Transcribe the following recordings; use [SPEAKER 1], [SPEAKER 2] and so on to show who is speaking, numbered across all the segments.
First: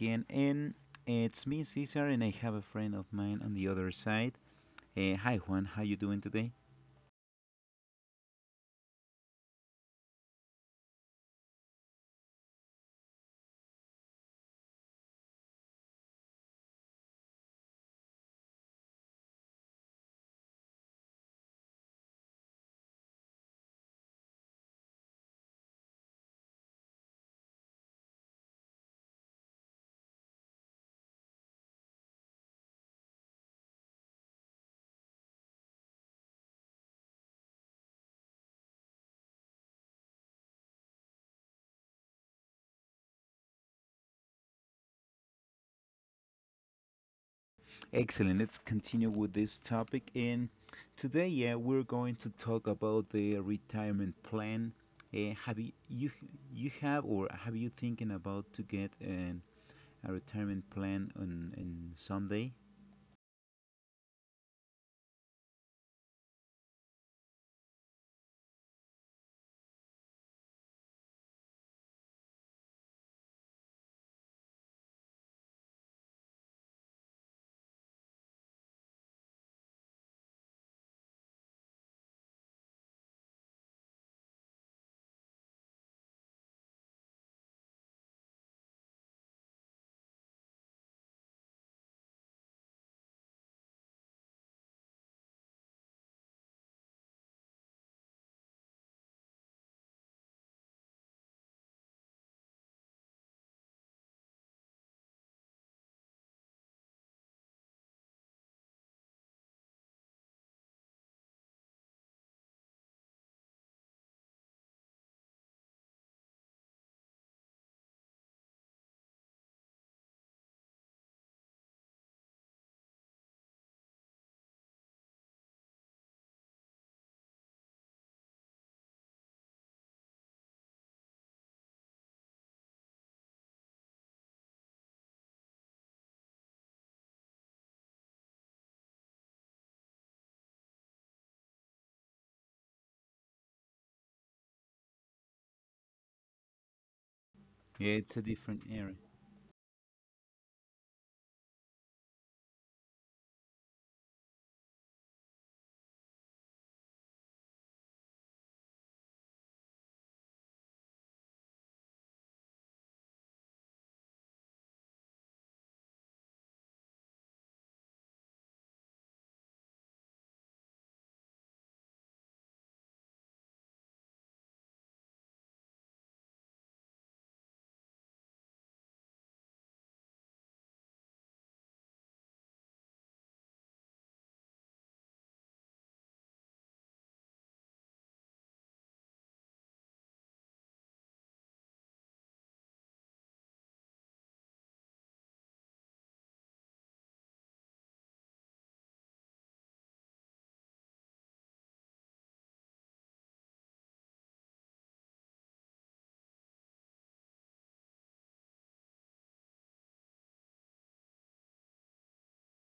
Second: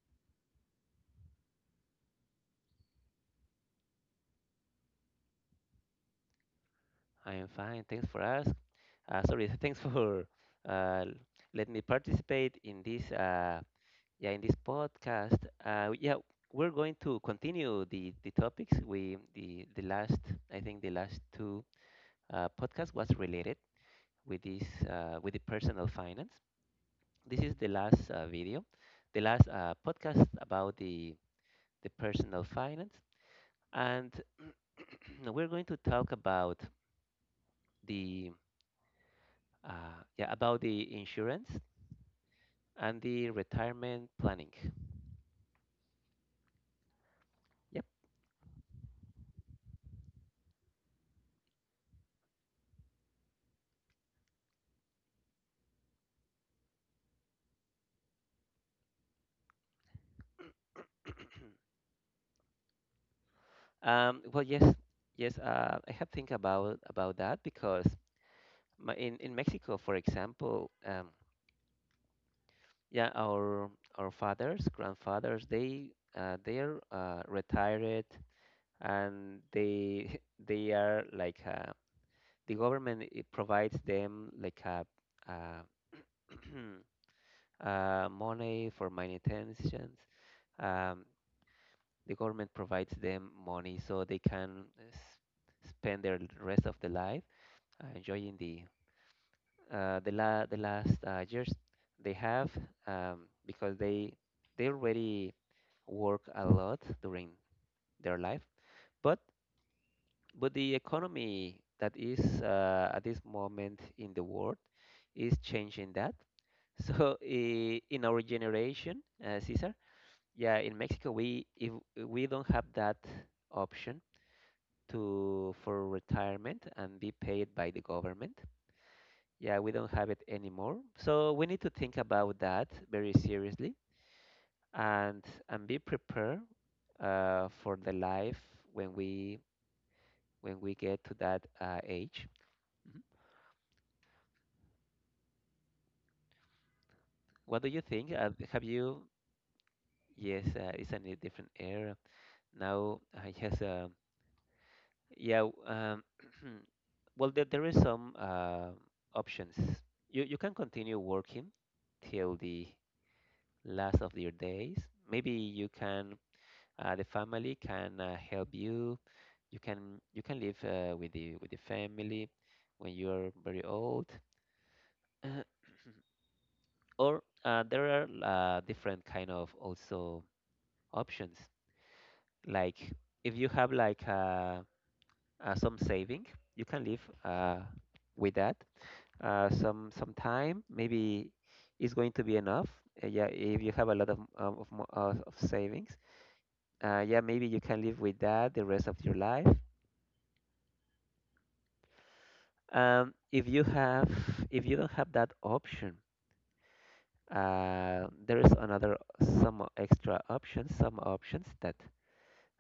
[SPEAKER 1] again. And it's me, Cesar, and I have a friend of mine on the other side. Hi Juan, how you doing today?
[SPEAKER 2] I am fine. Thanks for asking. Sorry, thanks for uh, letting me participate in this yeah in this podcast. Uh, yeah, we're going to continue the topics we the last I think the last two podcast was related with this with the personal finance. This is the last video, the last podcast about the personal finance, and we're going to talk the yeah, about the insurance and the retirement planning. Yep.
[SPEAKER 1] Excellent. Let's continue with this topic. And today, yeah, we're going to talk about the retirement plan. Have you have or have you thinking about to get a retirement plan on someday?
[SPEAKER 2] Yes, yes. I have think about that because in Mexico, for example, yeah, our our fathers, grandfathers, they're retired, and they they are like the government it provides them like uh, money for manutentions. Um, the government provides them money so they can spend their rest of the life enjoying the last years they have, because they already work a lot during their life, but but the economy that is at this moment in the world is changing that so in our generation, Cesar, yeah, in Mexico, we, if we don't have that option to for retirement and be paid by the government. Yeah, we don't have it anymore. So we need to think about that very seriously, and be prepared for the life when we get to that age. What do you
[SPEAKER 1] Yeah, it's
[SPEAKER 2] think?
[SPEAKER 1] a different
[SPEAKER 2] Have
[SPEAKER 1] era.
[SPEAKER 2] you? Yes, it's a different era now, I guess. Yeah. w- Um, well, there is some options. You can continue working till the last of your days. Maybe the family can help you. You can live with the family when you are very old. Uh, or there are different kind of also options. Like if you have like some saving, you can live with that. Some time maybe it's going to be enough. Yeah, if you have a lot of savings, yeah, maybe you can live with that the rest of your life. Um, if you have, if you don't have that option, there is another some extra options, some options that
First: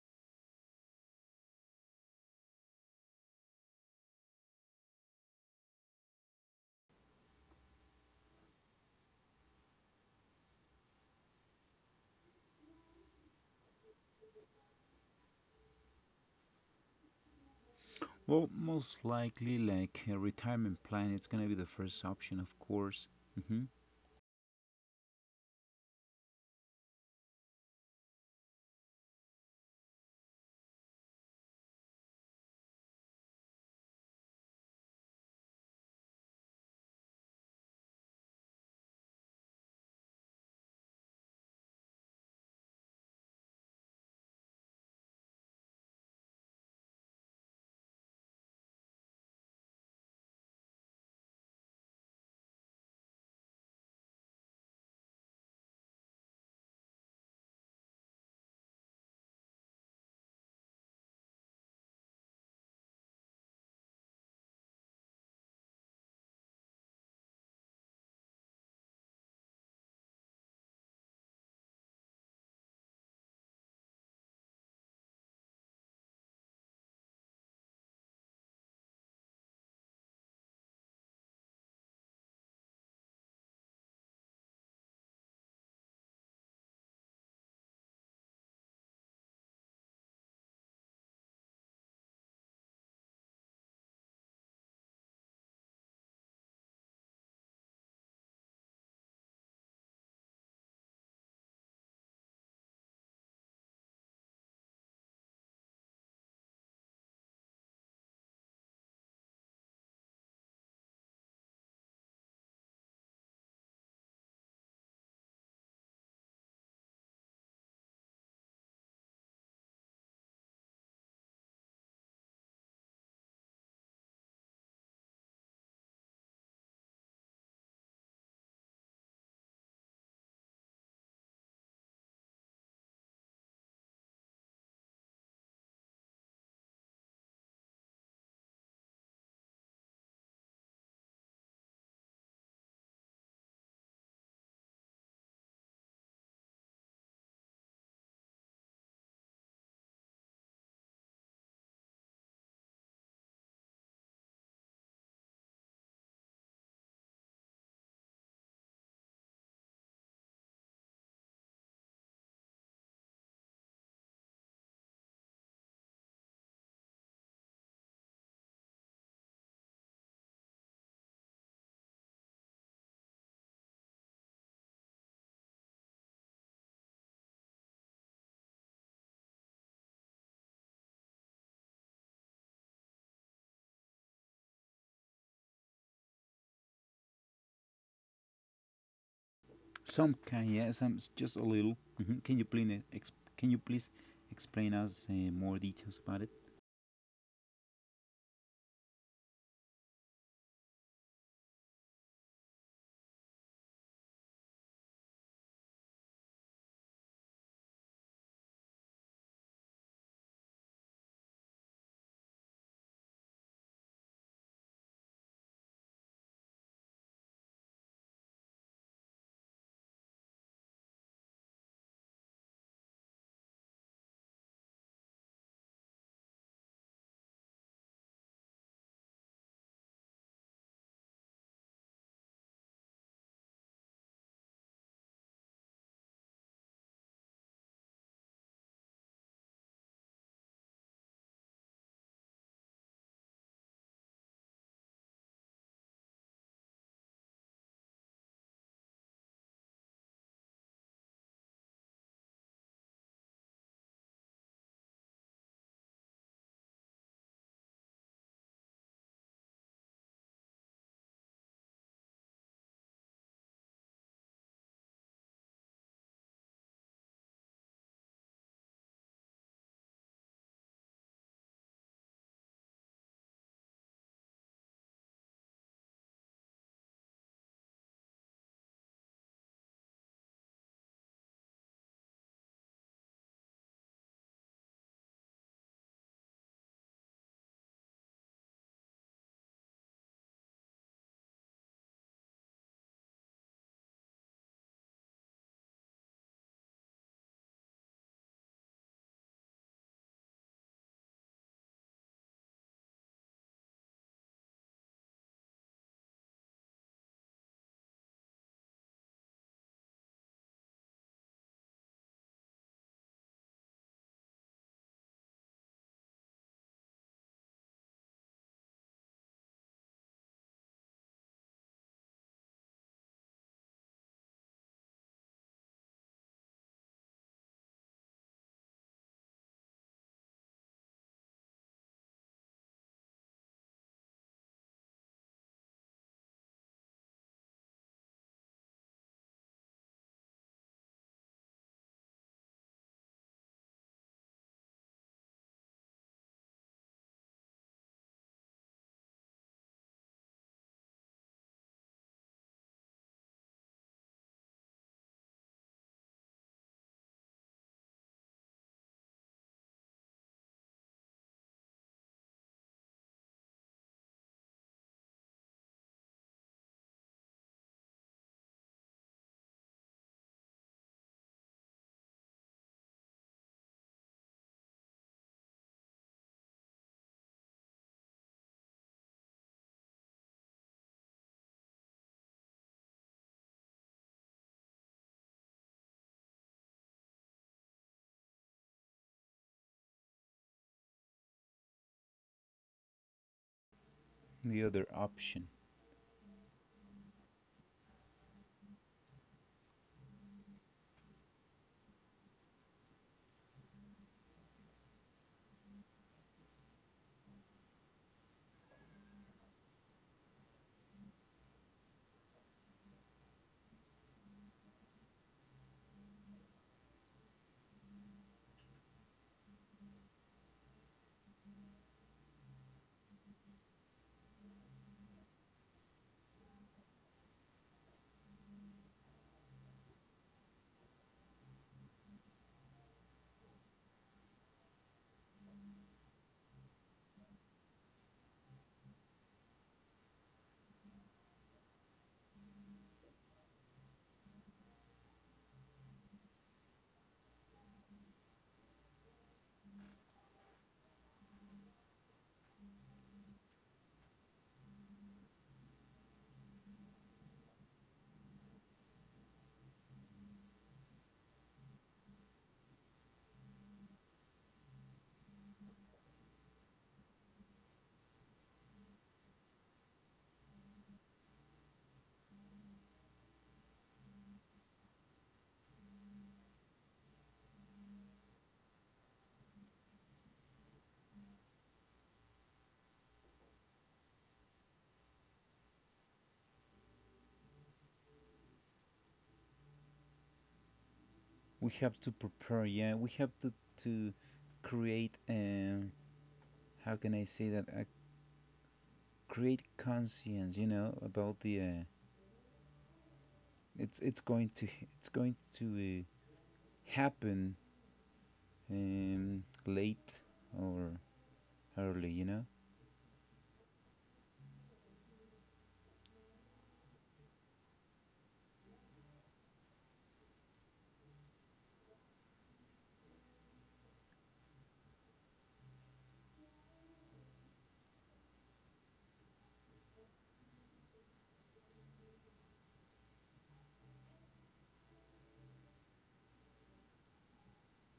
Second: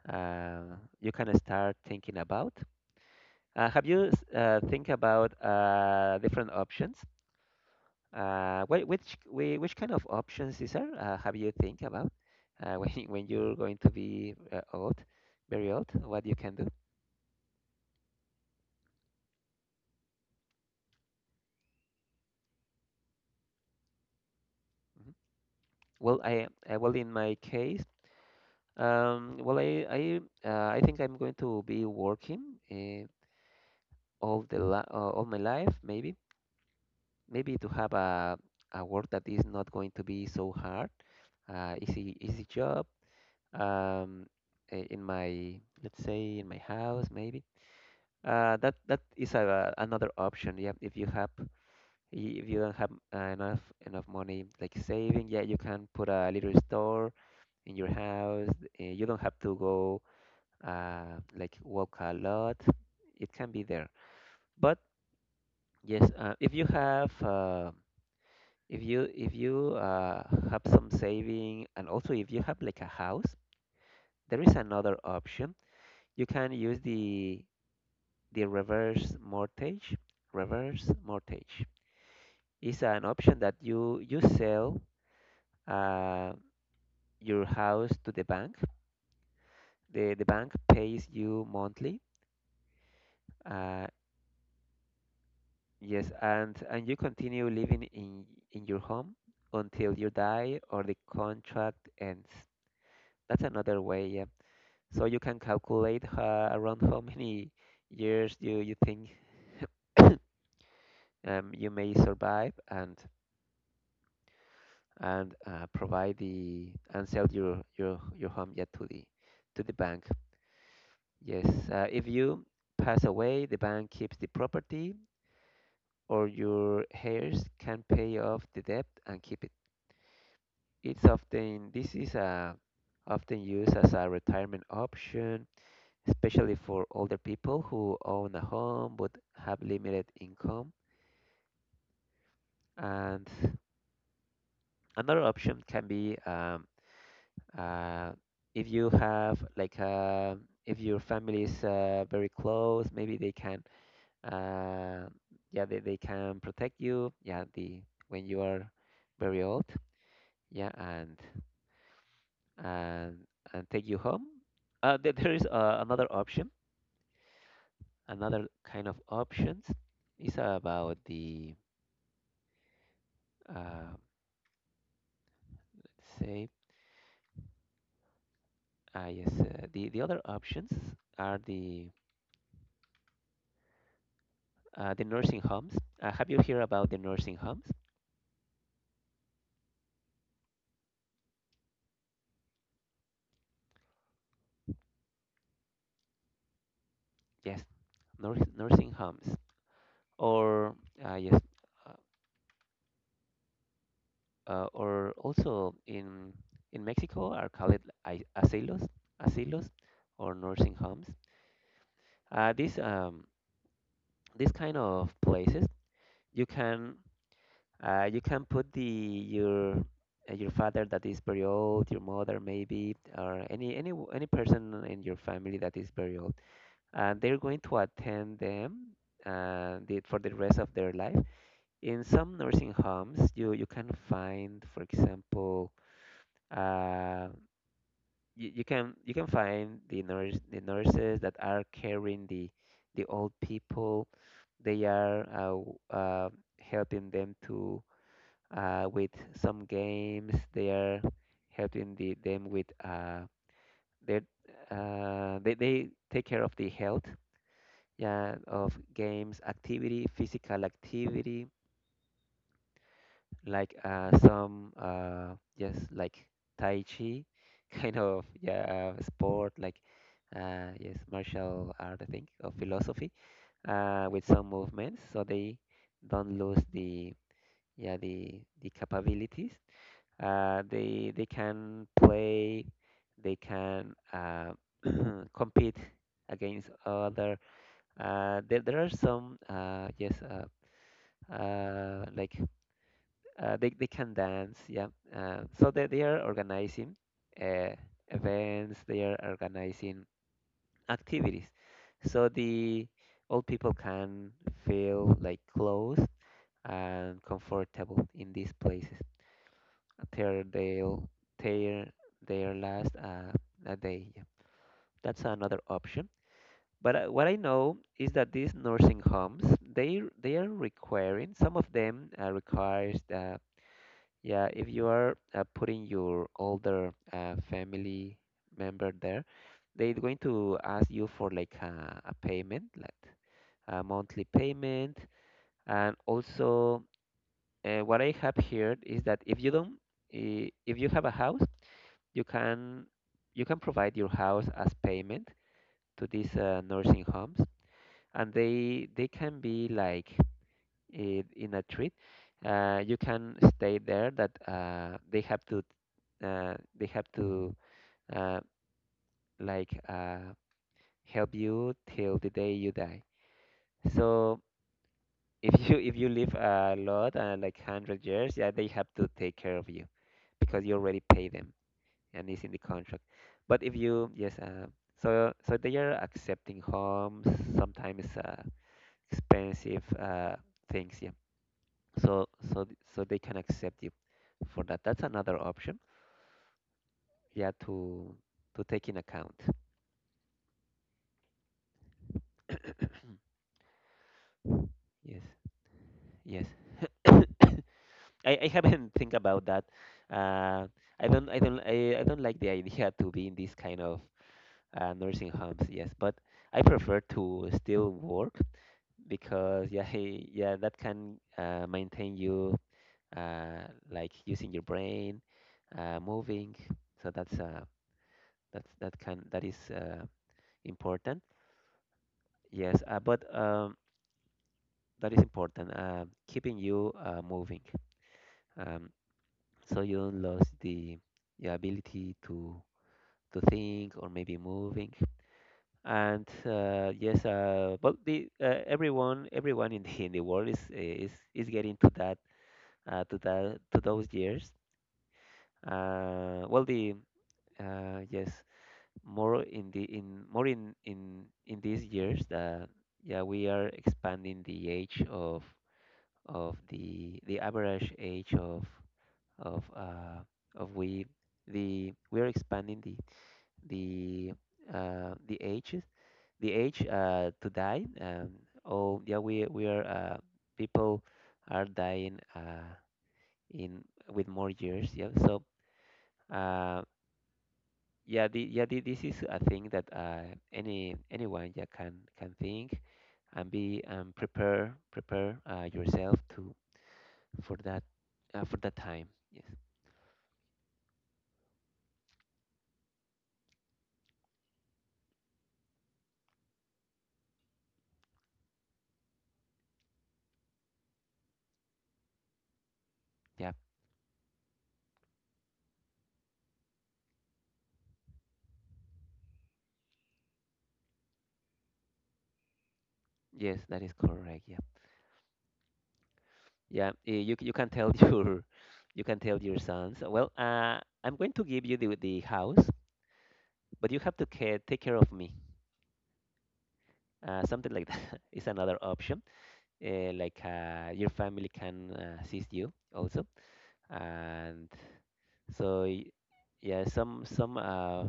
[SPEAKER 2] you can start thinking about. Have you think about different options? Which kind of options is there? Have you think about when you're going to be old, very old, what you can do?
[SPEAKER 1] Well, most likely, like a retirement plan, it's gonna be the first option, of course. hmm
[SPEAKER 2] Mhm. Well, I well in my case. Um, well, I I I think I'm going to be working all the li all my life, maybe, to have a work that is not going to be so hard, easy job. Um, I- in my let's say in my house, maybe. That is another option. Yeah, if you don't have enough money like saving, yeah, you can put a little store in your house. You don't have to go like walk a lot. It can be there, but yes, if you have some saving, and also if you have like a house, there is another option. You can use the reverse mortgage. Reverse mortgage is an option that you sell uh, your house to the bank. The bank pays you monthly. Uh, Yes, and you continue living in your home until you die or the contract ends. That's another way, yeah. So you can calculate around how many years you think you may survive, and provide the and sell your home yet to the bank. Yes, if you pass away, the bank keeps the property, or your heirs can pay off the debt and keep it. It's often this is often used as a retirement option, especially for older people who own a home but have limited income. And another option can be uh, if you have if your family is very close, maybe uh, they can protect you, yeah, the when you are very old, yeah, and and take you home. There there is another option. Another kind of options is about the uh, let's say yes the other options, are the nursing homes. Have you heard about the nursing homes?
[SPEAKER 1] Some can, yeah, just a little. Can can you please explain us more details about it?
[SPEAKER 2] Yes, nursing homes, or uh, yes uh, or also in Mexico are called ai- asilos asilos, or nursing homes. These kind of places you can... you can put the your father that is very old, your mother maybe, or any person in your family that is very old, and they're going to attend them, for the rest of their life. In some nursing homes, you can find, for example, uh, you can find the nurses that are caring the old people. They are helping them to with some games. They are helping them with their they take care of the health. Yeah, of games, activity, physical activity, like some just like tai chi, kind of, yeah, sport, like yes, martial art I think, or philosophy, with some movements so they don't lose the capabilities. They can play, they can compete against other. There are some uh, like they can dance. Yeah, so they are organizing uh, events. They are organizing activities. So the old people can feel like close and comfortable in these places. tear their tear their last a day. Yeah, that's another option. But what I know is that these nursing homes, they are requiring, some of them requires that, yeah, if you are putting your older family member there, they're going to ask you for like a payment, like a monthly payment, and also what I have heard is that if you have a house you can, provide your house as payment to these nursing homes, and they can be like in a treat. You can stay there, that they have to uh, like uh, help you till the day you die. So if you live a lot, like 100 years, yeah, they have to take care of you because you already pay them, and is in the contract. But if you yes, so they are accepting homes, sometimes expensive things. Yeah, so so they can accept you for that. That's another option. Yeah, to take in account.
[SPEAKER 1] The other
[SPEAKER 2] Yes,
[SPEAKER 1] option,
[SPEAKER 2] yes. I haven't think about that. Uh, I don't like the idea to be in this kind of nursing homes. Yes, but I prefer to still work because, yeah, yeah, that can maintain you, like using your brain, moving. So that's that can that is important. Yes, but that is important. Keeping you moving, um, so you don't lose the your ability to think or maybe moving. And yes, but the everyone in the in the world is getting to that, to those years. Well, uh, yes, more in the in more in these years that, yeah, we are expanding the age of the average age of uh of we are expanding the uh the ages the age to die. Oh yeah, we are people are dying in with more years, yeah, so... Uh, this is a thing that anyone, yeah, can think and be prepare yourself to for that, for that time. Yes,
[SPEAKER 1] we have to prepare. Yeah, we have to to create. How can I say that? Create conscience. You know about the.
[SPEAKER 2] yeah,
[SPEAKER 1] It's going to it's going to uh, happen, late or early, you know.
[SPEAKER 2] yes, that is correct. Yeah, yeah, you can tell you can tell your sons. Well, I'm going to give you the house, but you have to take care of me. Something like that is another option. Like your family can assist you also. And So y- yeah, some some uh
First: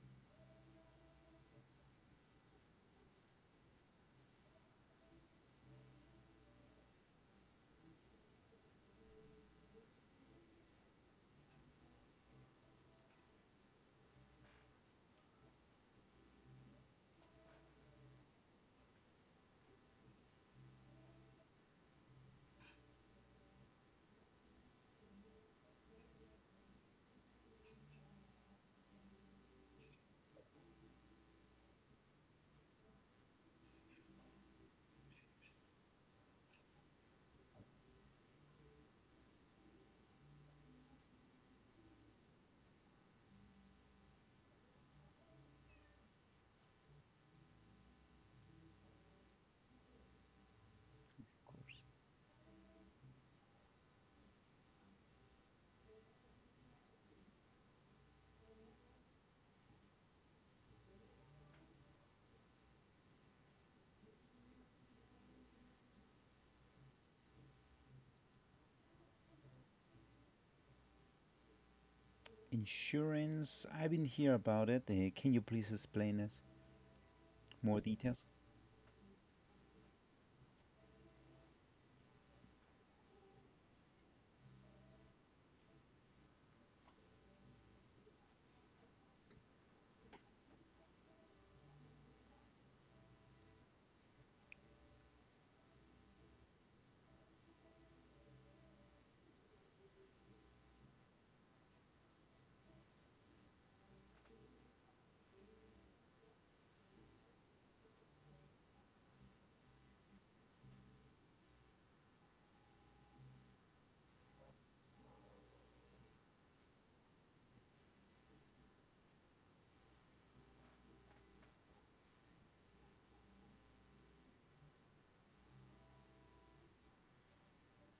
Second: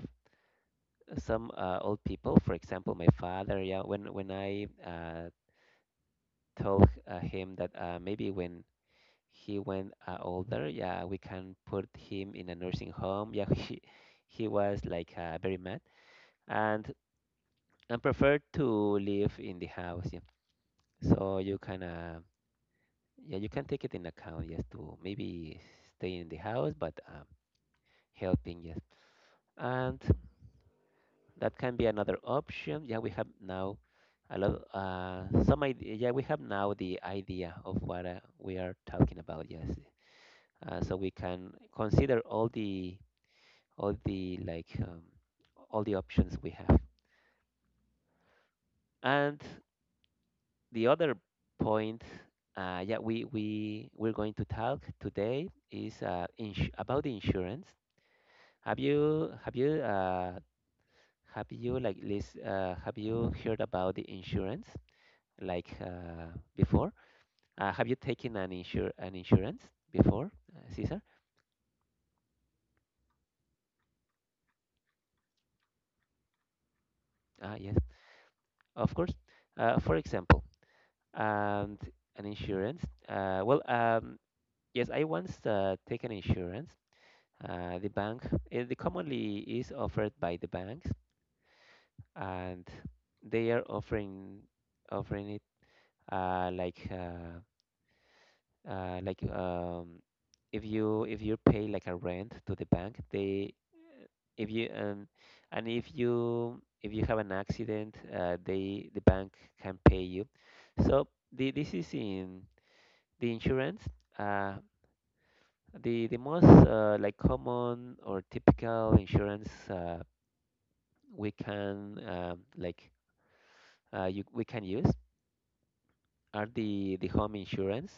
[SPEAKER 2] some uh, old people, for example, my father. Yeah, when when I told him that maybe when he went older, yeah, we can put him in a nursing home. Yeah, he was like very mad and and preferred to live in the house. Yeah, so you can yeah you can take it in account. Yes, to maybe stay in the house, but helping. Yes. and. That can be another option. Yeah, we have now a lot. Some idea. Yeah, we have now the idea of what we are talking about. Yes, so we can consider all the all the all the options we have. And the other
[SPEAKER 1] Of course.
[SPEAKER 2] point, yeah, we we're going to talk today is about the insurance. Have you have you heard about the insurance? like uh, Before. Have you taken an insurance before, Cesar?
[SPEAKER 1] Insurance, I didn't hear about it. Can you please explain us more
[SPEAKER 2] Yes,
[SPEAKER 1] details?
[SPEAKER 2] of course. For example, and an insurance. Well, yes, I once taken insurance. Uh, the bank, uh, the commonly is offered by the banks, and they are offering it uh, like uh, like if you pay like a rent to the bank, they if you and if you have an accident, the bank can pay you. So this is in the insurance. Uh, the most like common or typical insurance we can um, like we can use are the home insurance.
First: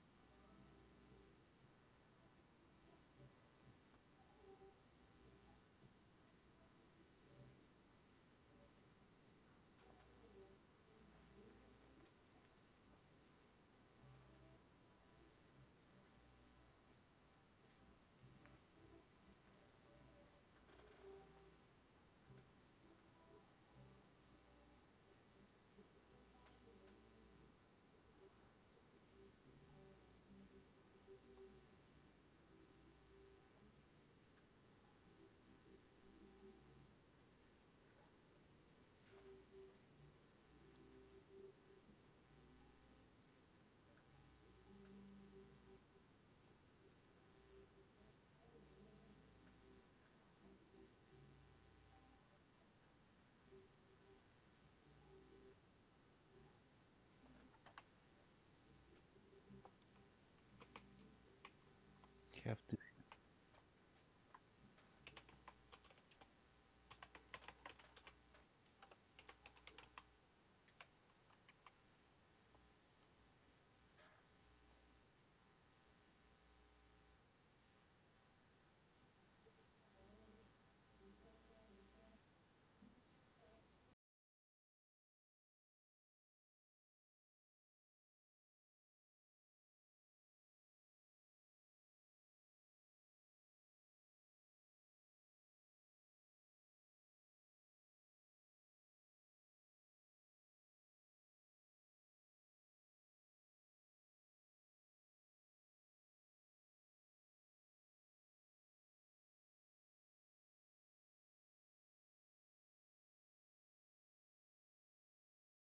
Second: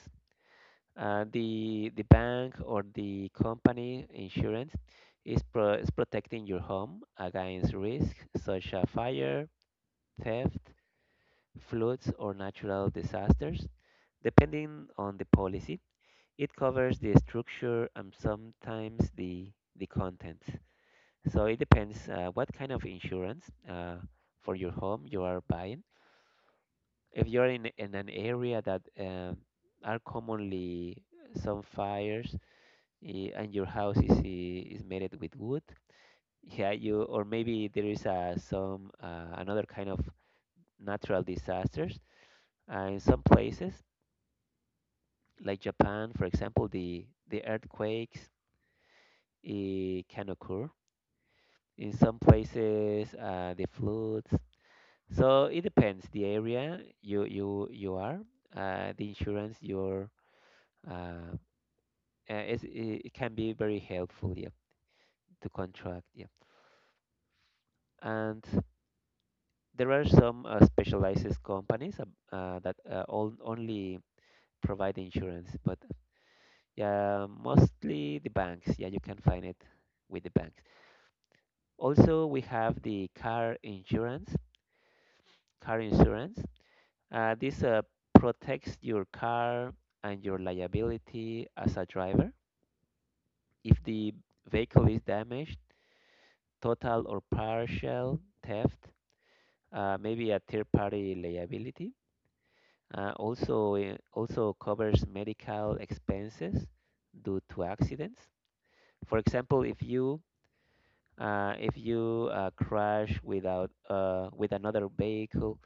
[SPEAKER 2] The bank or the company insurance is protecting your home against risk such as fire, theft, floods, or natural disasters. Depending on the policy, it covers the structure and sometimes the content. So it depends what kind of insurance uh, for your home you are buying. If you're in an area that are commonly some fires, and your house is made with wood, yeah, you, or maybe there is some another kind of natural disasters. In some places, like Japan, for example, the earthquakes can occur. In some places, the floods. So it depends the area you are, the insurance your uh,
[SPEAKER 1] Have
[SPEAKER 2] it's,
[SPEAKER 1] to.
[SPEAKER 2] it can be very helpful, yeah, to contract, yeah. And there are some specialized companies that only provide insurance, but yeah, mostly the banks. Yeah, you can find it with the banks. Also, we have the car insurance. Car insurance. This Protects your car and your liability as a driver. If the vehicle is damaged, total or partial theft, maybe a third-party liability. It also covers medical expenses due to accidents. For example, if you crash without with another vehicle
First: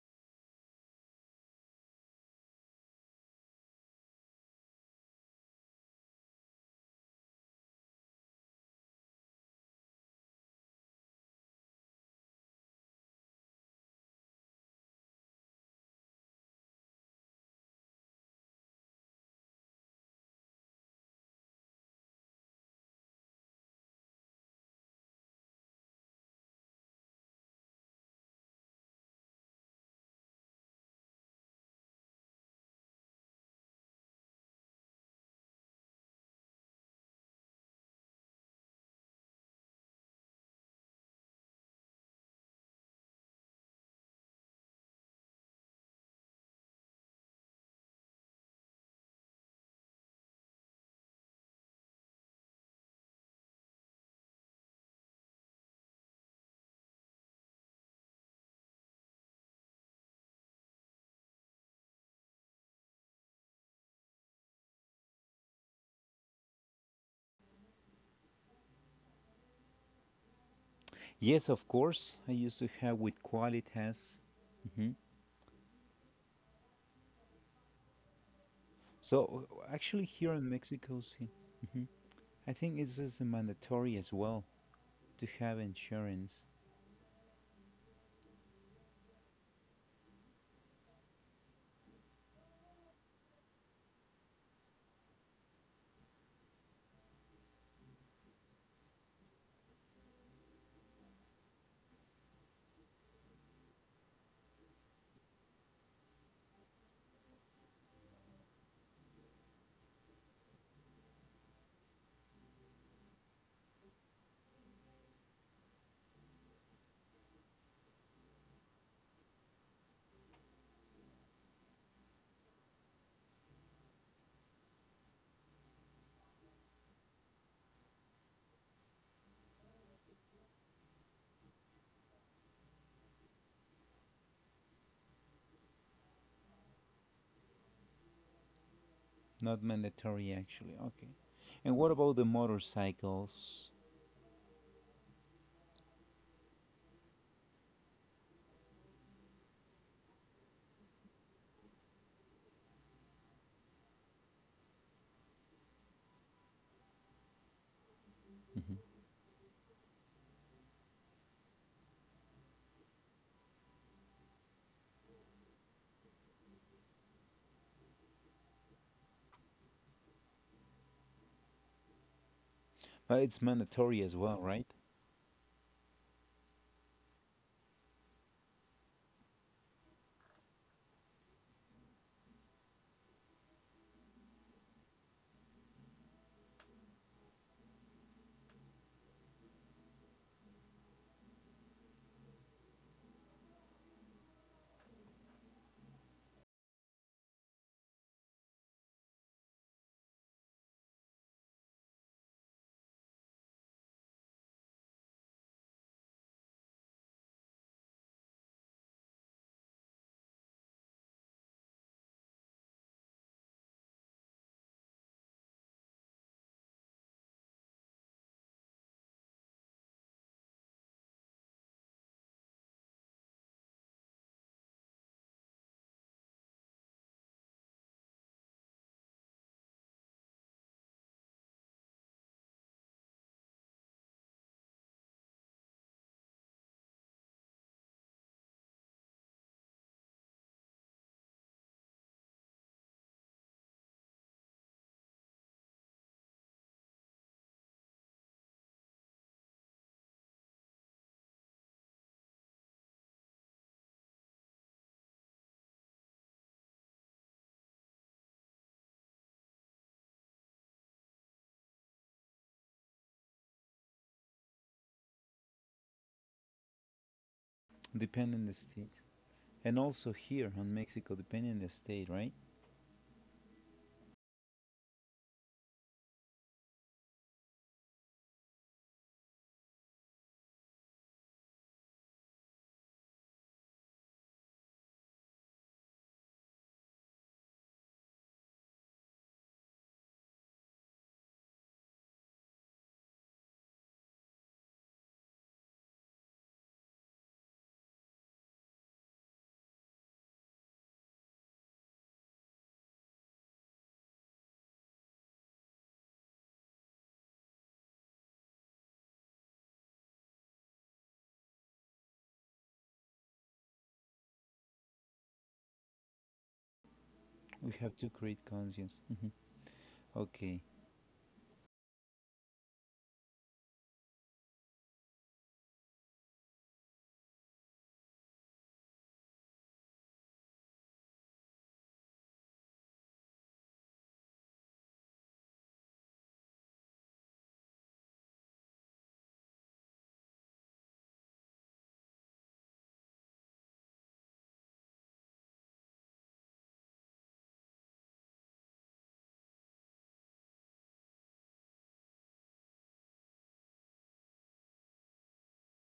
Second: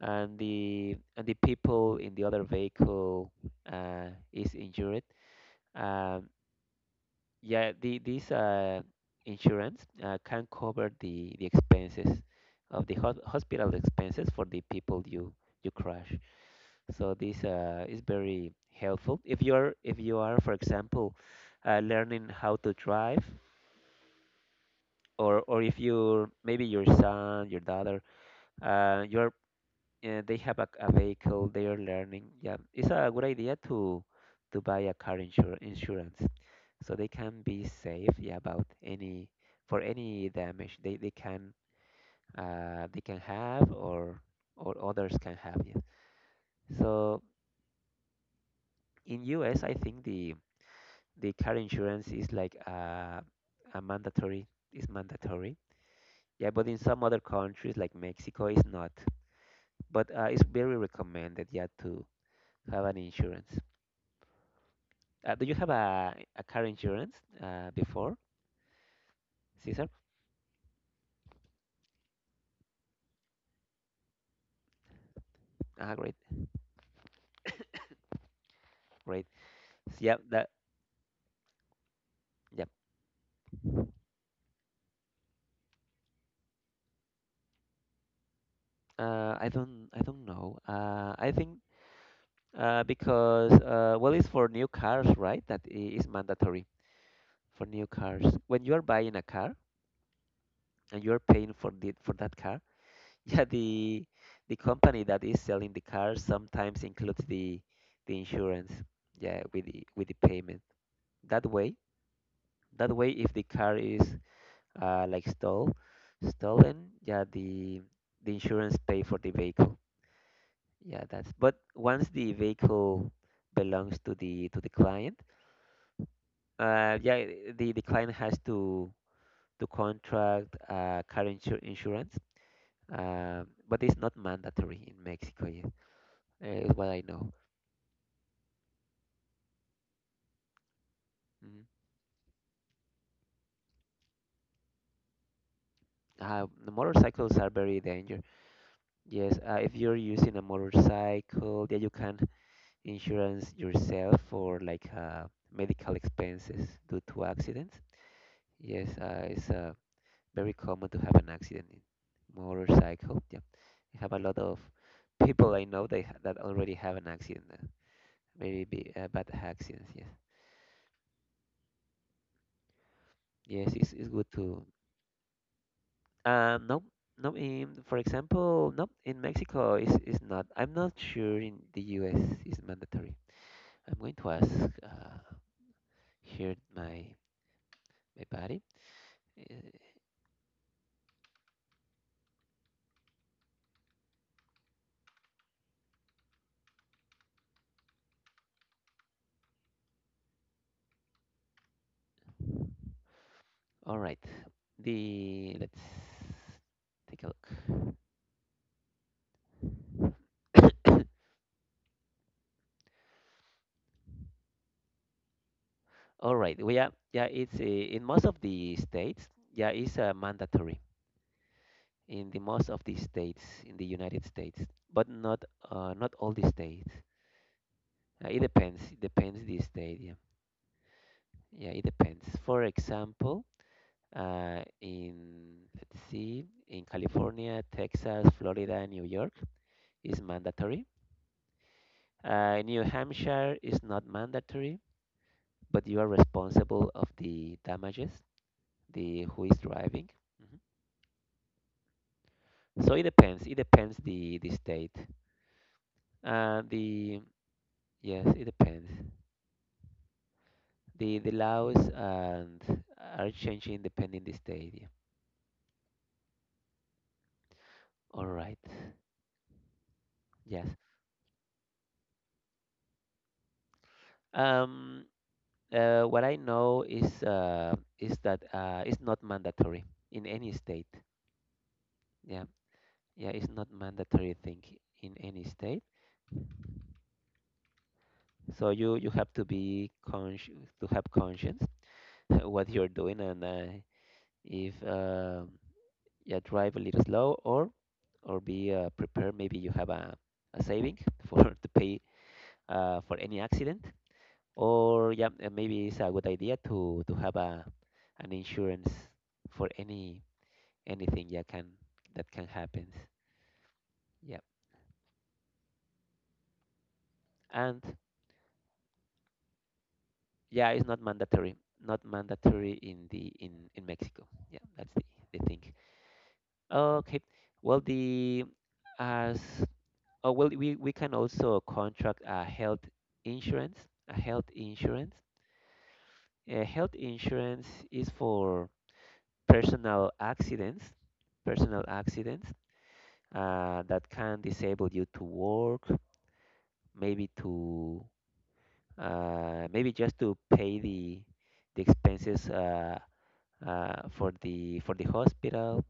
[SPEAKER 2] and the people in the other vehicle is injured. Um, yeah, the, this insurance can cover the expenses of the hospital expenses for the people you crash. So this is very helpful if you're if you are, for example, learning how to drive, or if you, maybe your son, your daughter, you're yeah, they have a vehicle, they are learning. Yeah, it's a good idea to buy a car insur insurance so they can be safe, yeah, about any, for any damage they can they can have, or others can have, yeah. So in US, I think the car insurance is like a mandatory is mandatory. Yeah, but in some other countries like Mexico, it's not. But it's very recommended, yeah, to have an insurance. Do you have a car insurance before, Caesar?
[SPEAKER 1] Yes, of course. I used to have with Qualitas. Hmm
[SPEAKER 2] Ah, great, great.
[SPEAKER 1] So actually,
[SPEAKER 2] Yeah,
[SPEAKER 1] here
[SPEAKER 2] that,
[SPEAKER 1] in Mexico, see, I
[SPEAKER 2] yeah.
[SPEAKER 1] think it's just mandatory as well to have insurance.
[SPEAKER 2] I don't know. I think, because well, it's for new cars, right? Is mandatory for new cars. When you are buying a car and you are paying for the for that car, yeah, the company that is selling the car sometimes includes the insurance, yeah, with the payment. That way, that way, if the car is uh, like stole, stolen. Yeah, the insurance pay for the vehicle. Yeah, that's. But once the vehicle belongs to the client, yeah, the client has to contract insurance. But it's not mandatory in Mexico yet, is what I know.
[SPEAKER 1] Not mandatory, actually. Okay.
[SPEAKER 2] Mhm.
[SPEAKER 1] And what about the motorcycles?
[SPEAKER 2] The motorcycles are very dangerous. Yes, if you're using a motorcycle, yeah, you can insurance yourself for medical expenses due to accidents. Yes, it's very common to have an accident in motorcycle. Yeah, I have a lot of people I know that already have an accident, very big bad accidents. Yes,
[SPEAKER 1] But it's
[SPEAKER 2] yes,
[SPEAKER 1] mandatory as
[SPEAKER 2] it's good
[SPEAKER 1] well, right?
[SPEAKER 2] to. Um, no, no. In, for example, no, in Mexico is not. I'm not sure in the U.S. is mandatory. I'm going to ask uh, here my buddy. Uh, all right. The Let's take a look. All right, we are, yeah, it's in most of the states. Yeah, it's mandatory in the most of the states in the United States, but not not all the states. It depends. It depends the state. Yeah, yeah, it depends. For example, in let's see, in California, Texas, Florida, New York is mandatory. New Hampshire is not mandatory, but you are responsible of the damages. The who is driving. Hmm. So it depends. It depends the state. The Yes, it depends. The laws and are changing depending the state. Yeah. All
[SPEAKER 1] Depending the
[SPEAKER 2] right.
[SPEAKER 1] state. And also here
[SPEAKER 2] Yes.
[SPEAKER 1] in Mexico, depending the state, right?
[SPEAKER 2] Um. What I know is that it's not mandatory in any state. Yeah. Yeah. It's not mandatory thing in any state. So you have to be conscious, to have conscience what you're doing and, if yeah, drive a little slow or be prepared, maybe you have a saving for to pay for any accident, or yeah, maybe it's a good idea to have a an insurance for any, anything, yeah, can that can happen, yeah.
[SPEAKER 1] We
[SPEAKER 2] And
[SPEAKER 1] have to create conscience. Mm-hmm. Okay,
[SPEAKER 2] yeah, it's not mandatory, not mandatory in the in Mexico. Yeah, that's the thing. Okay. well the as Oh, well, we can also contract a health insurance. A health insurance. A health insurance is for personal accidents, personal accidents that can disable you to work, maybe to, maybe just to pay the expenses, for the hospital.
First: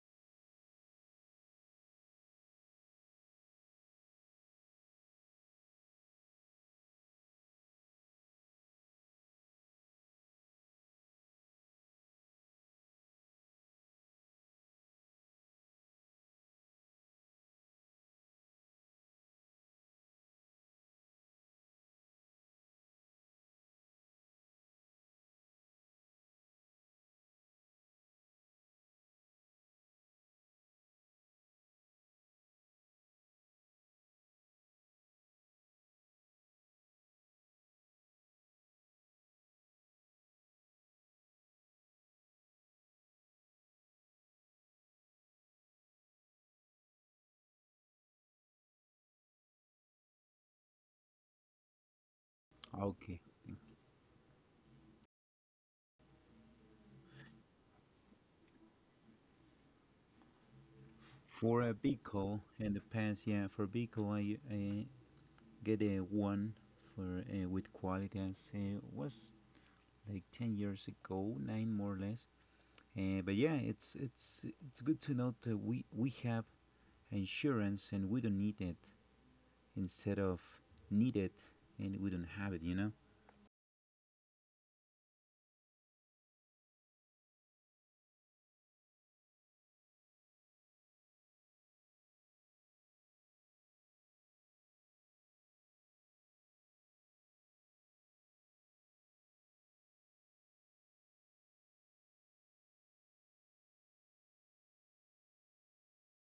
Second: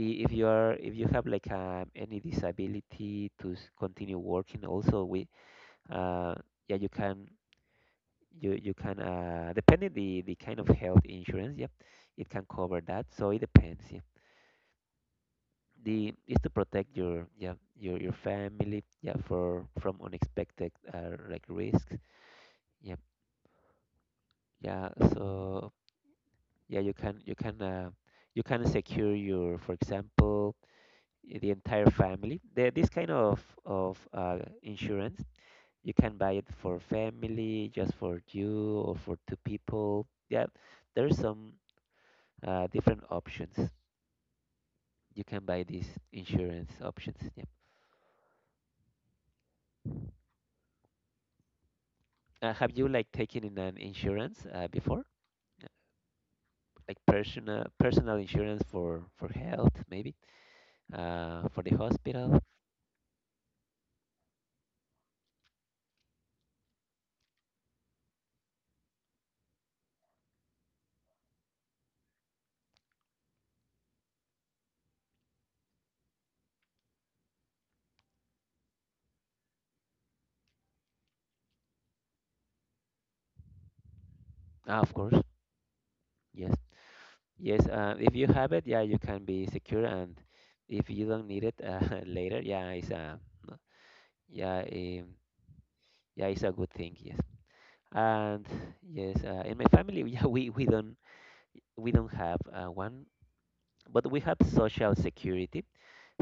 [SPEAKER 2] If you are if you have like any disability to continue working, also we, uh, yeah, you can, you can, depending the kind of health insurance, yep, it can cover that. So it depends, yeah. the Is to protect your, yeah, your family, yeah, for from unexpected like risks, yep, yeah. So yeah, you can, you can secure your, for example, the entire family. The, this kind of of uh, insurance, you can buy it for family, just for you, or for two people, yeah. There's some different options. You can buy these insurance options. Yeah. Have you like
[SPEAKER 1] okay.
[SPEAKER 2] taken in an insurance before? Uh, Like personal, personal insurance for health, maybe for
[SPEAKER 1] For
[SPEAKER 2] the
[SPEAKER 1] a
[SPEAKER 2] hospital.
[SPEAKER 1] pickle in the past, yeah, for pickle I get a one for with quality as was like 10 years ago, nine more or less. But yeah, it's good to know that we have insurance and we don't need it instead of need it and we don't have it, you know.
[SPEAKER 2] Ah, of course. Yes. Yes. If you have it, yeah, you can be secure. And if you don't need it later, yeah, it's a no- yeah, yeah, it's a good thing. Yes. And yes, in my family, yeah, we don't have one, but we have social security.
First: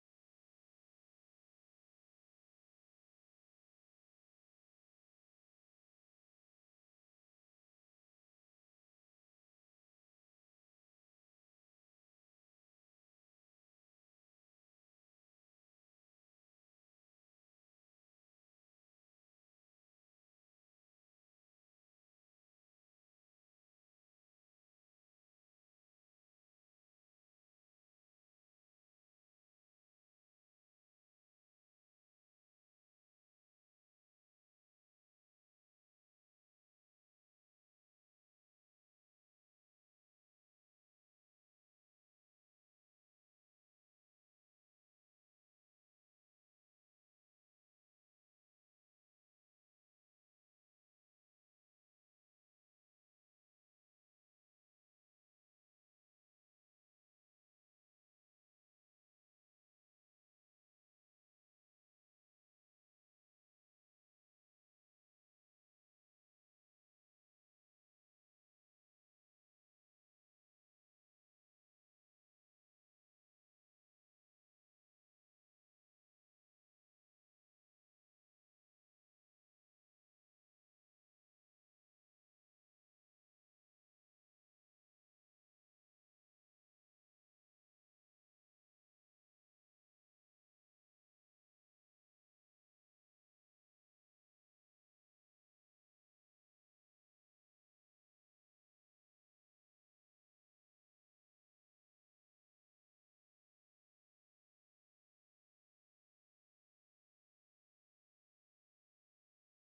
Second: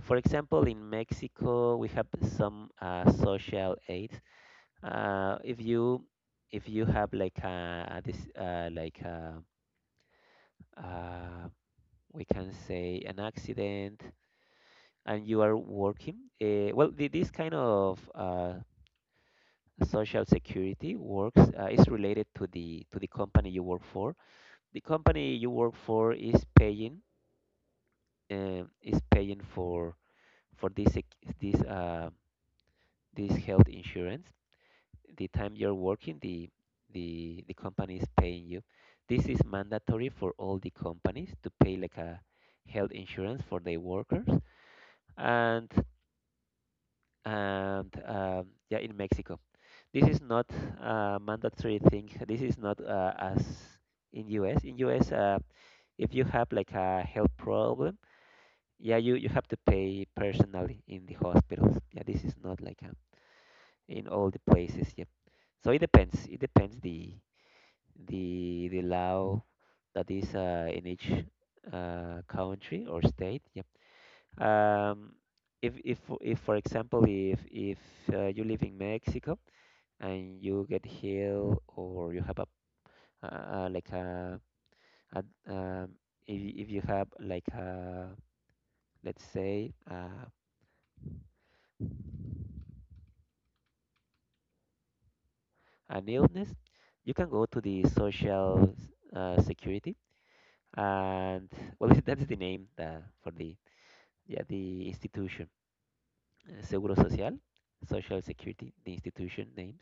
[SPEAKER 2] For example, in Mexico, we have some social aids. If you, if you have like a this like a, uh, we can say, an accident and you are working, this kind of social security works, is related to the company you work for. The company you work for is paying, is paying for this this health insurance, the time you're working, the company is paying you. This is mandatory for all the companies to pay like a health insurance for their workers. And, yeah, in Mexico, this is not a mandatory thing. This is not as in US. In US, if you have like a health problem, yeah, you have to pay personally in the hospitals. Yeah, this is not like a, in all the places. Yeah, so it depends. It depends the law that is in each country or state. Yep. Um, if for example if you live in Mexico and you get ill or you have a uh, like a, a um, if you have like a let's say an illness, you can go to the social security and, well, that's the name for the, yeah, the institution, Seguro Social, Social Security, the institution names,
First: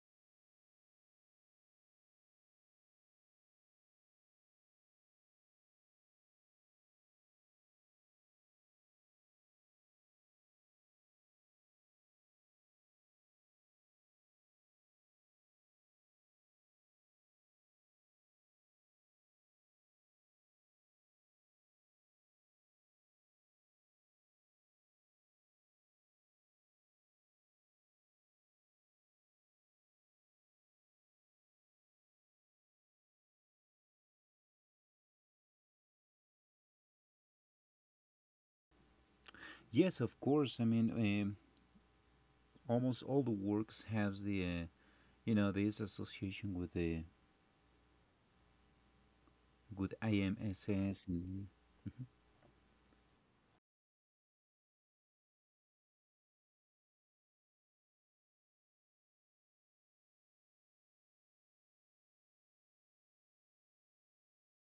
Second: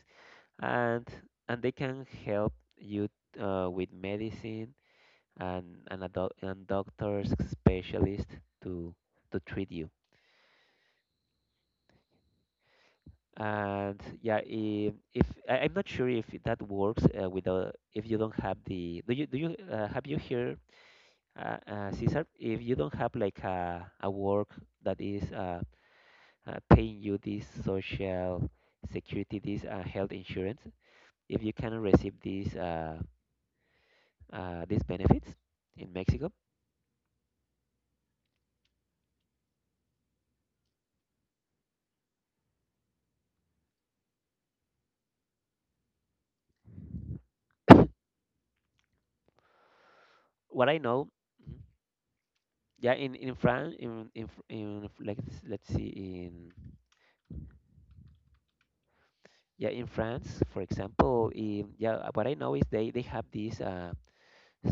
[SPEAKER 2] and they can help you with medicine and, and doctors specialist to treat you. And yeah, if I, I'm not sure if that works without, if you don't have the, do you have you here, Cesar, if you don't have like a work that is paying you this social security, this health insurance, if you can receive these benefits in Mexico.
[SPEAKER 1] Yes, of course. I mean, almost all the works has the, you know, this association with the with
[SPEAKER 2] What I
[SPEAKER 1] IMSS
[SPEAKER 2] know.
[SPEAKER 1] and
[SPEAKER 2] Mhm. Yeah, in France, in, Fr- in F- let's see, in, yeah, in France, for example, in, yeah, what I know is they have these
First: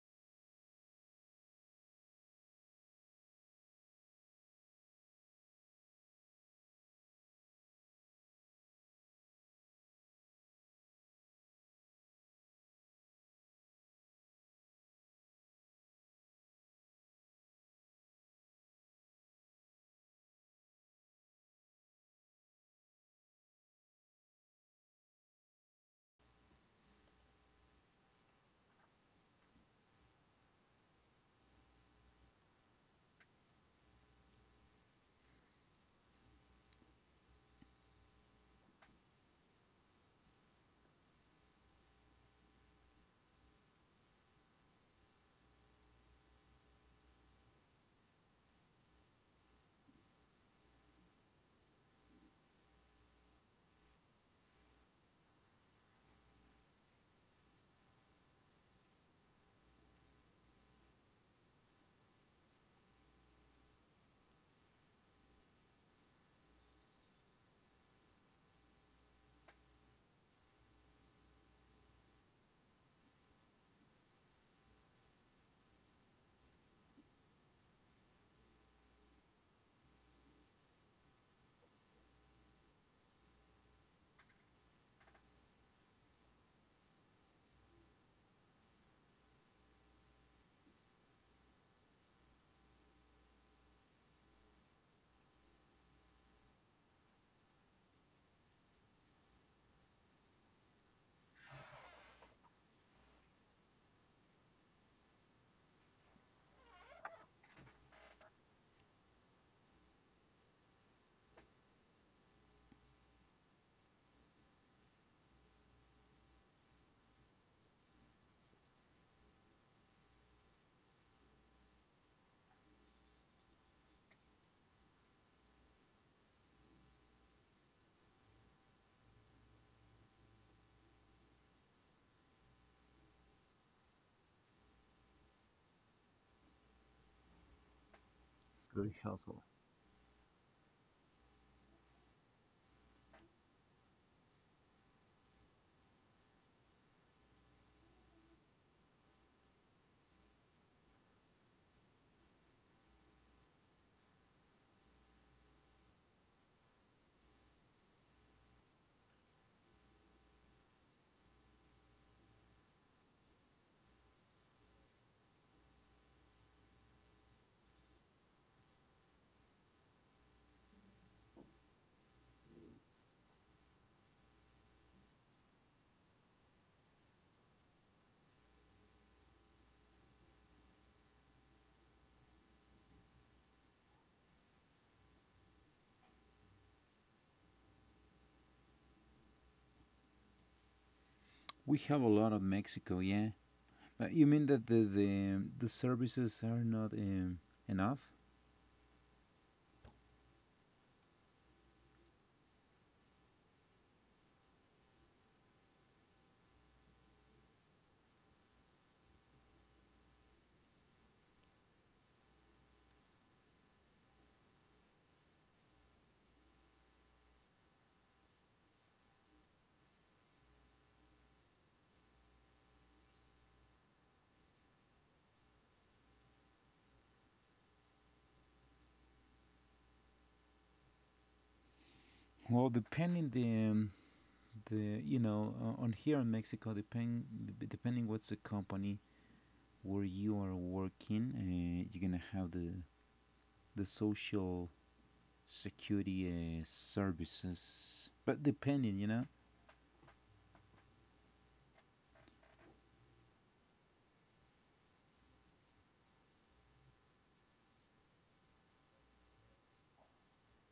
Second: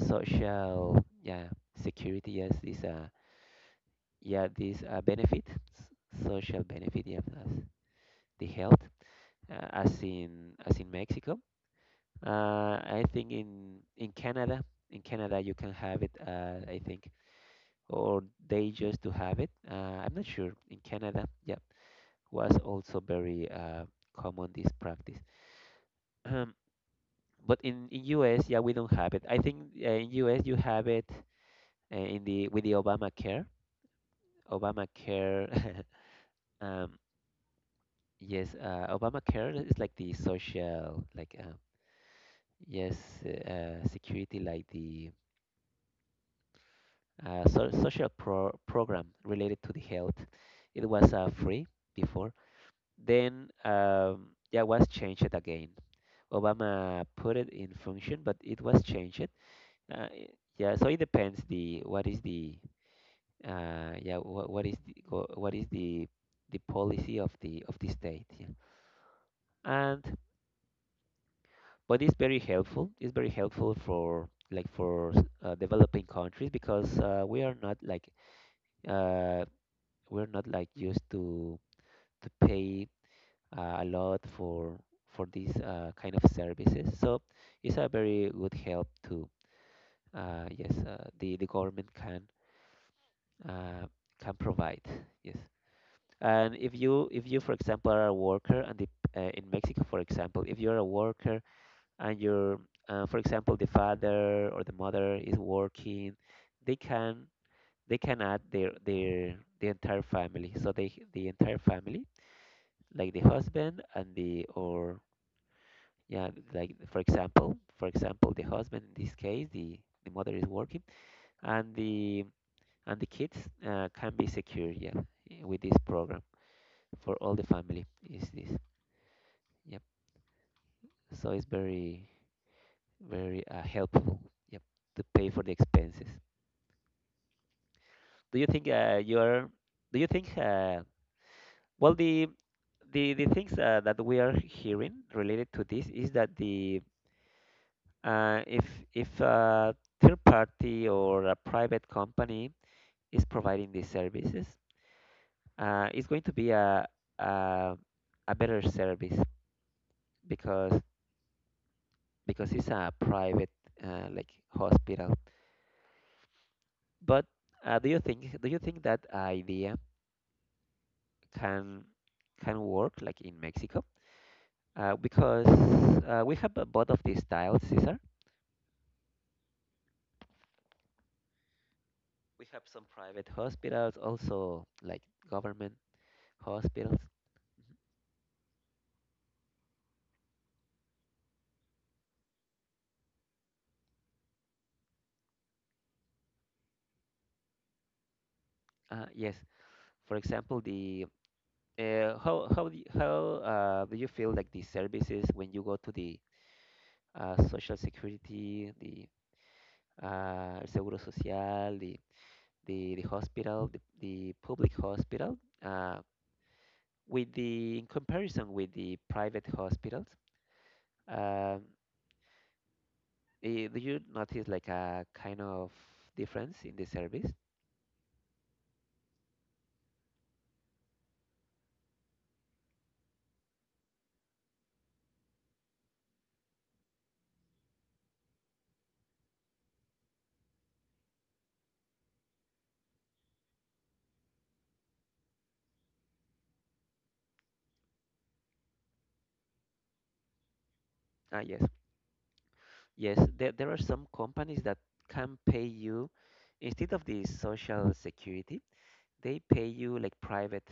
[SPEAKER 2] social, yeah, security, yes, this yeah, this social benefit, yeah, as the health, as in, as in Mexico. I think in Canada in Canada you can have it, I think, or they just to have it. I'm not sure. In Canada, yeah, was also very common this practice. Um, but in US, yeah, we don't have it. I think in US you have it in the with the Obamacare. Obamacare. um, yes, Obamacare is like the social, like, yes, security, like the, social program related to the health. It was free before. Then, yeah, was changed again. Obama put it in function, but it was changed. Uh, i- yeah, so it depends, the what is the, yeah, what is the what is the policy of the state. Yeah. And But it's very helpful. It's very helpful for, like, developing countries because, we are not like, uh, we're not like used to pay a lot for these kind of services. So it's a very good help to, yes the government can, uh, can provide. Yes. And if you for example are a worker and in Mexico for example if you're a worker and your, for example, the father or the mother is working, they can, they can add the entire family, so they, the entire family, like the husband and the, or, yeah, like for example the husband in this case, the mother is working, and the, and the kids can be secure, yeah, with this program, for all the family is this. Yep. So it's very, very helpful. Yep. To pay for the expenses. do you think
[SPEAKER 1] very
[SPEAKER 2] uh,
[SPEAKER 1] helpful.
[SPEAKER 2] you're do you think well, the, the things that we are hearing related to this is that, the if, if third party or a private company is providing these services, it's going to be a a better service because because it's a private, like, hospital. But, do you think that idea can can work like in Mexico? Because, we have, both of these styles, Cesar. We have some private hospitals, also like government hospitals.
[SPEAKER 1] We have a lot of Mexico, yeah. But you mean that the services are not, enough?
[SPEAKER 2] Yes, for example, the, how do you feel like the services when you go to the, social security, the, el seguro social, the, the hospital, the public hospital, uh, with the, in comparison with the private hospitals, um, do you notice like a kind of difference in the service?
[SPEAKER 1] Well, depending the um, the, you know, on here in Mexico, depending what's the company where you are working, you're gonna have the social security services. But depending, you know.
[SPEAKER 2] Ah, yes, yes. There are some companies that can pay you, instead of the social security, they pay you like private,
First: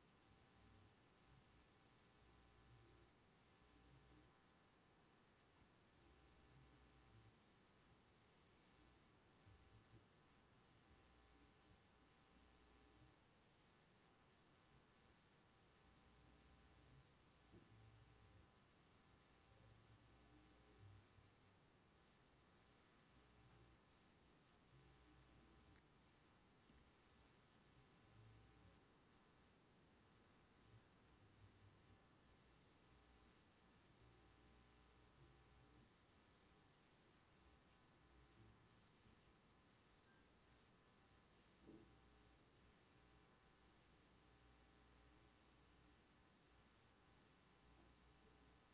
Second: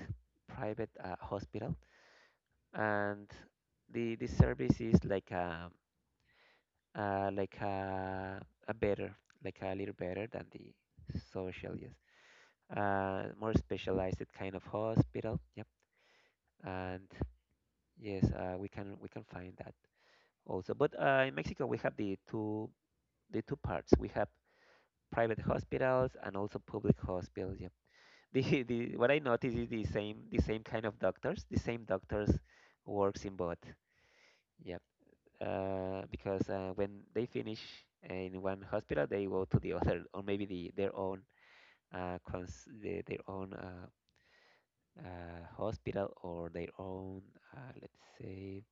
[SPEAKER 2] private hospital, and the service is like a, uh, like a, a better, like a little better than the social, yes, more specialized kind of hospital, yep. And yes, we can find that also, but in Mexico we have the two, the two parts, we have private hospitals and also public hospitals, yeah. The what I notice is the same, the same kind of doctors. The same doctors works in both. Yep. Because when they finish in one hospital, they go to the other, or maybe the their own, the, their own, hospital, or their own, let's say,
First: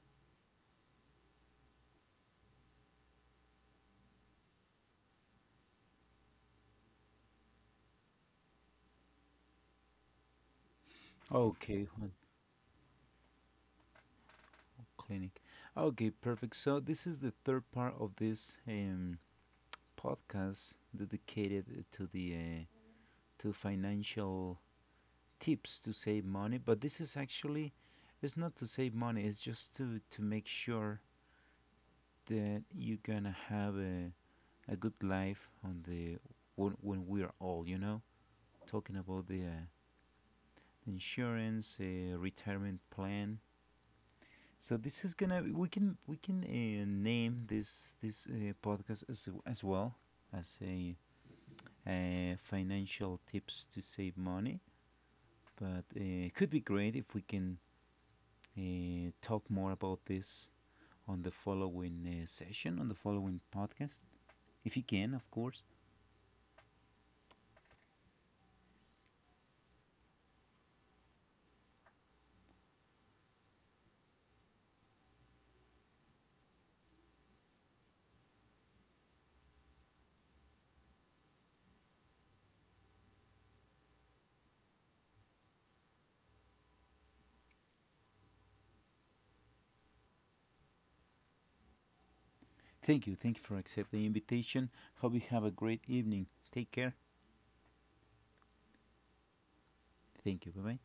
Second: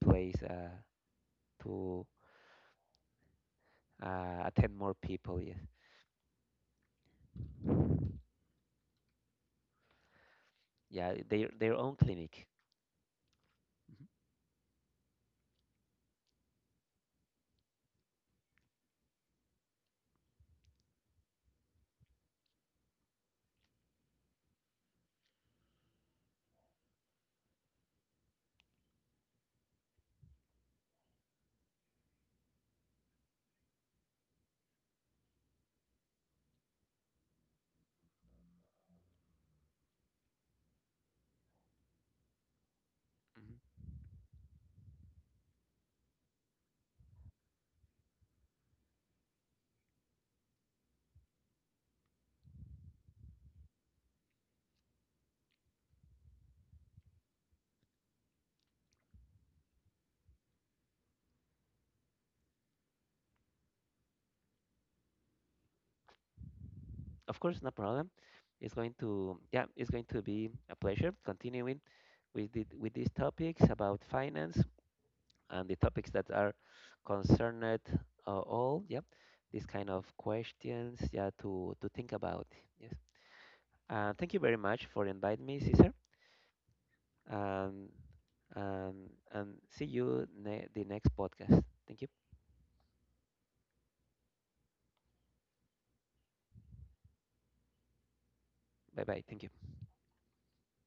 [SPEAKER 2] place, to, attend more people. Yeah, yeah, their
[SPEAKER 1] Okay,
[SPEAKER 2] own
[SPEAKER 1] what
[SPEAKER 2] clinic. Mhm,
[SPEAKER 1] clinic. Okay, perfect. So this is the third part of this. Podcast dedicated to the to financial tips to save money. But this is actually it's not to save money. It's just to make sure that you're gonna have a good life on the when we are old, you know, talking about the insurance, retirement plan.
[SPEAKER 2] mhm.
[SPEAKER 1] So this is gonna we can name this podcast as well as a financial tips to save money, but it could be great if we can talk more about this on the following session, on the following podcast, if you can, of course.
[SPEAKER 2] Of course, no problem. It's going to, yeah, it's going to be a pleasure continuing with the, with these topics about finance and the topics that are concerned, all, yeah, these kind of questions, yeah, to think about. Yes. Thank you very much for inviting me, Cesar, and and and see you the next podcast. Thank you.
[SPEAKER 1] Thank you. Thank you for accepting the invitation. Hope you have a great evening. Take care.
[SPEAKER 2] Bye bye. Thank you.
[SPEAKER 1] Thank you. Bye bye.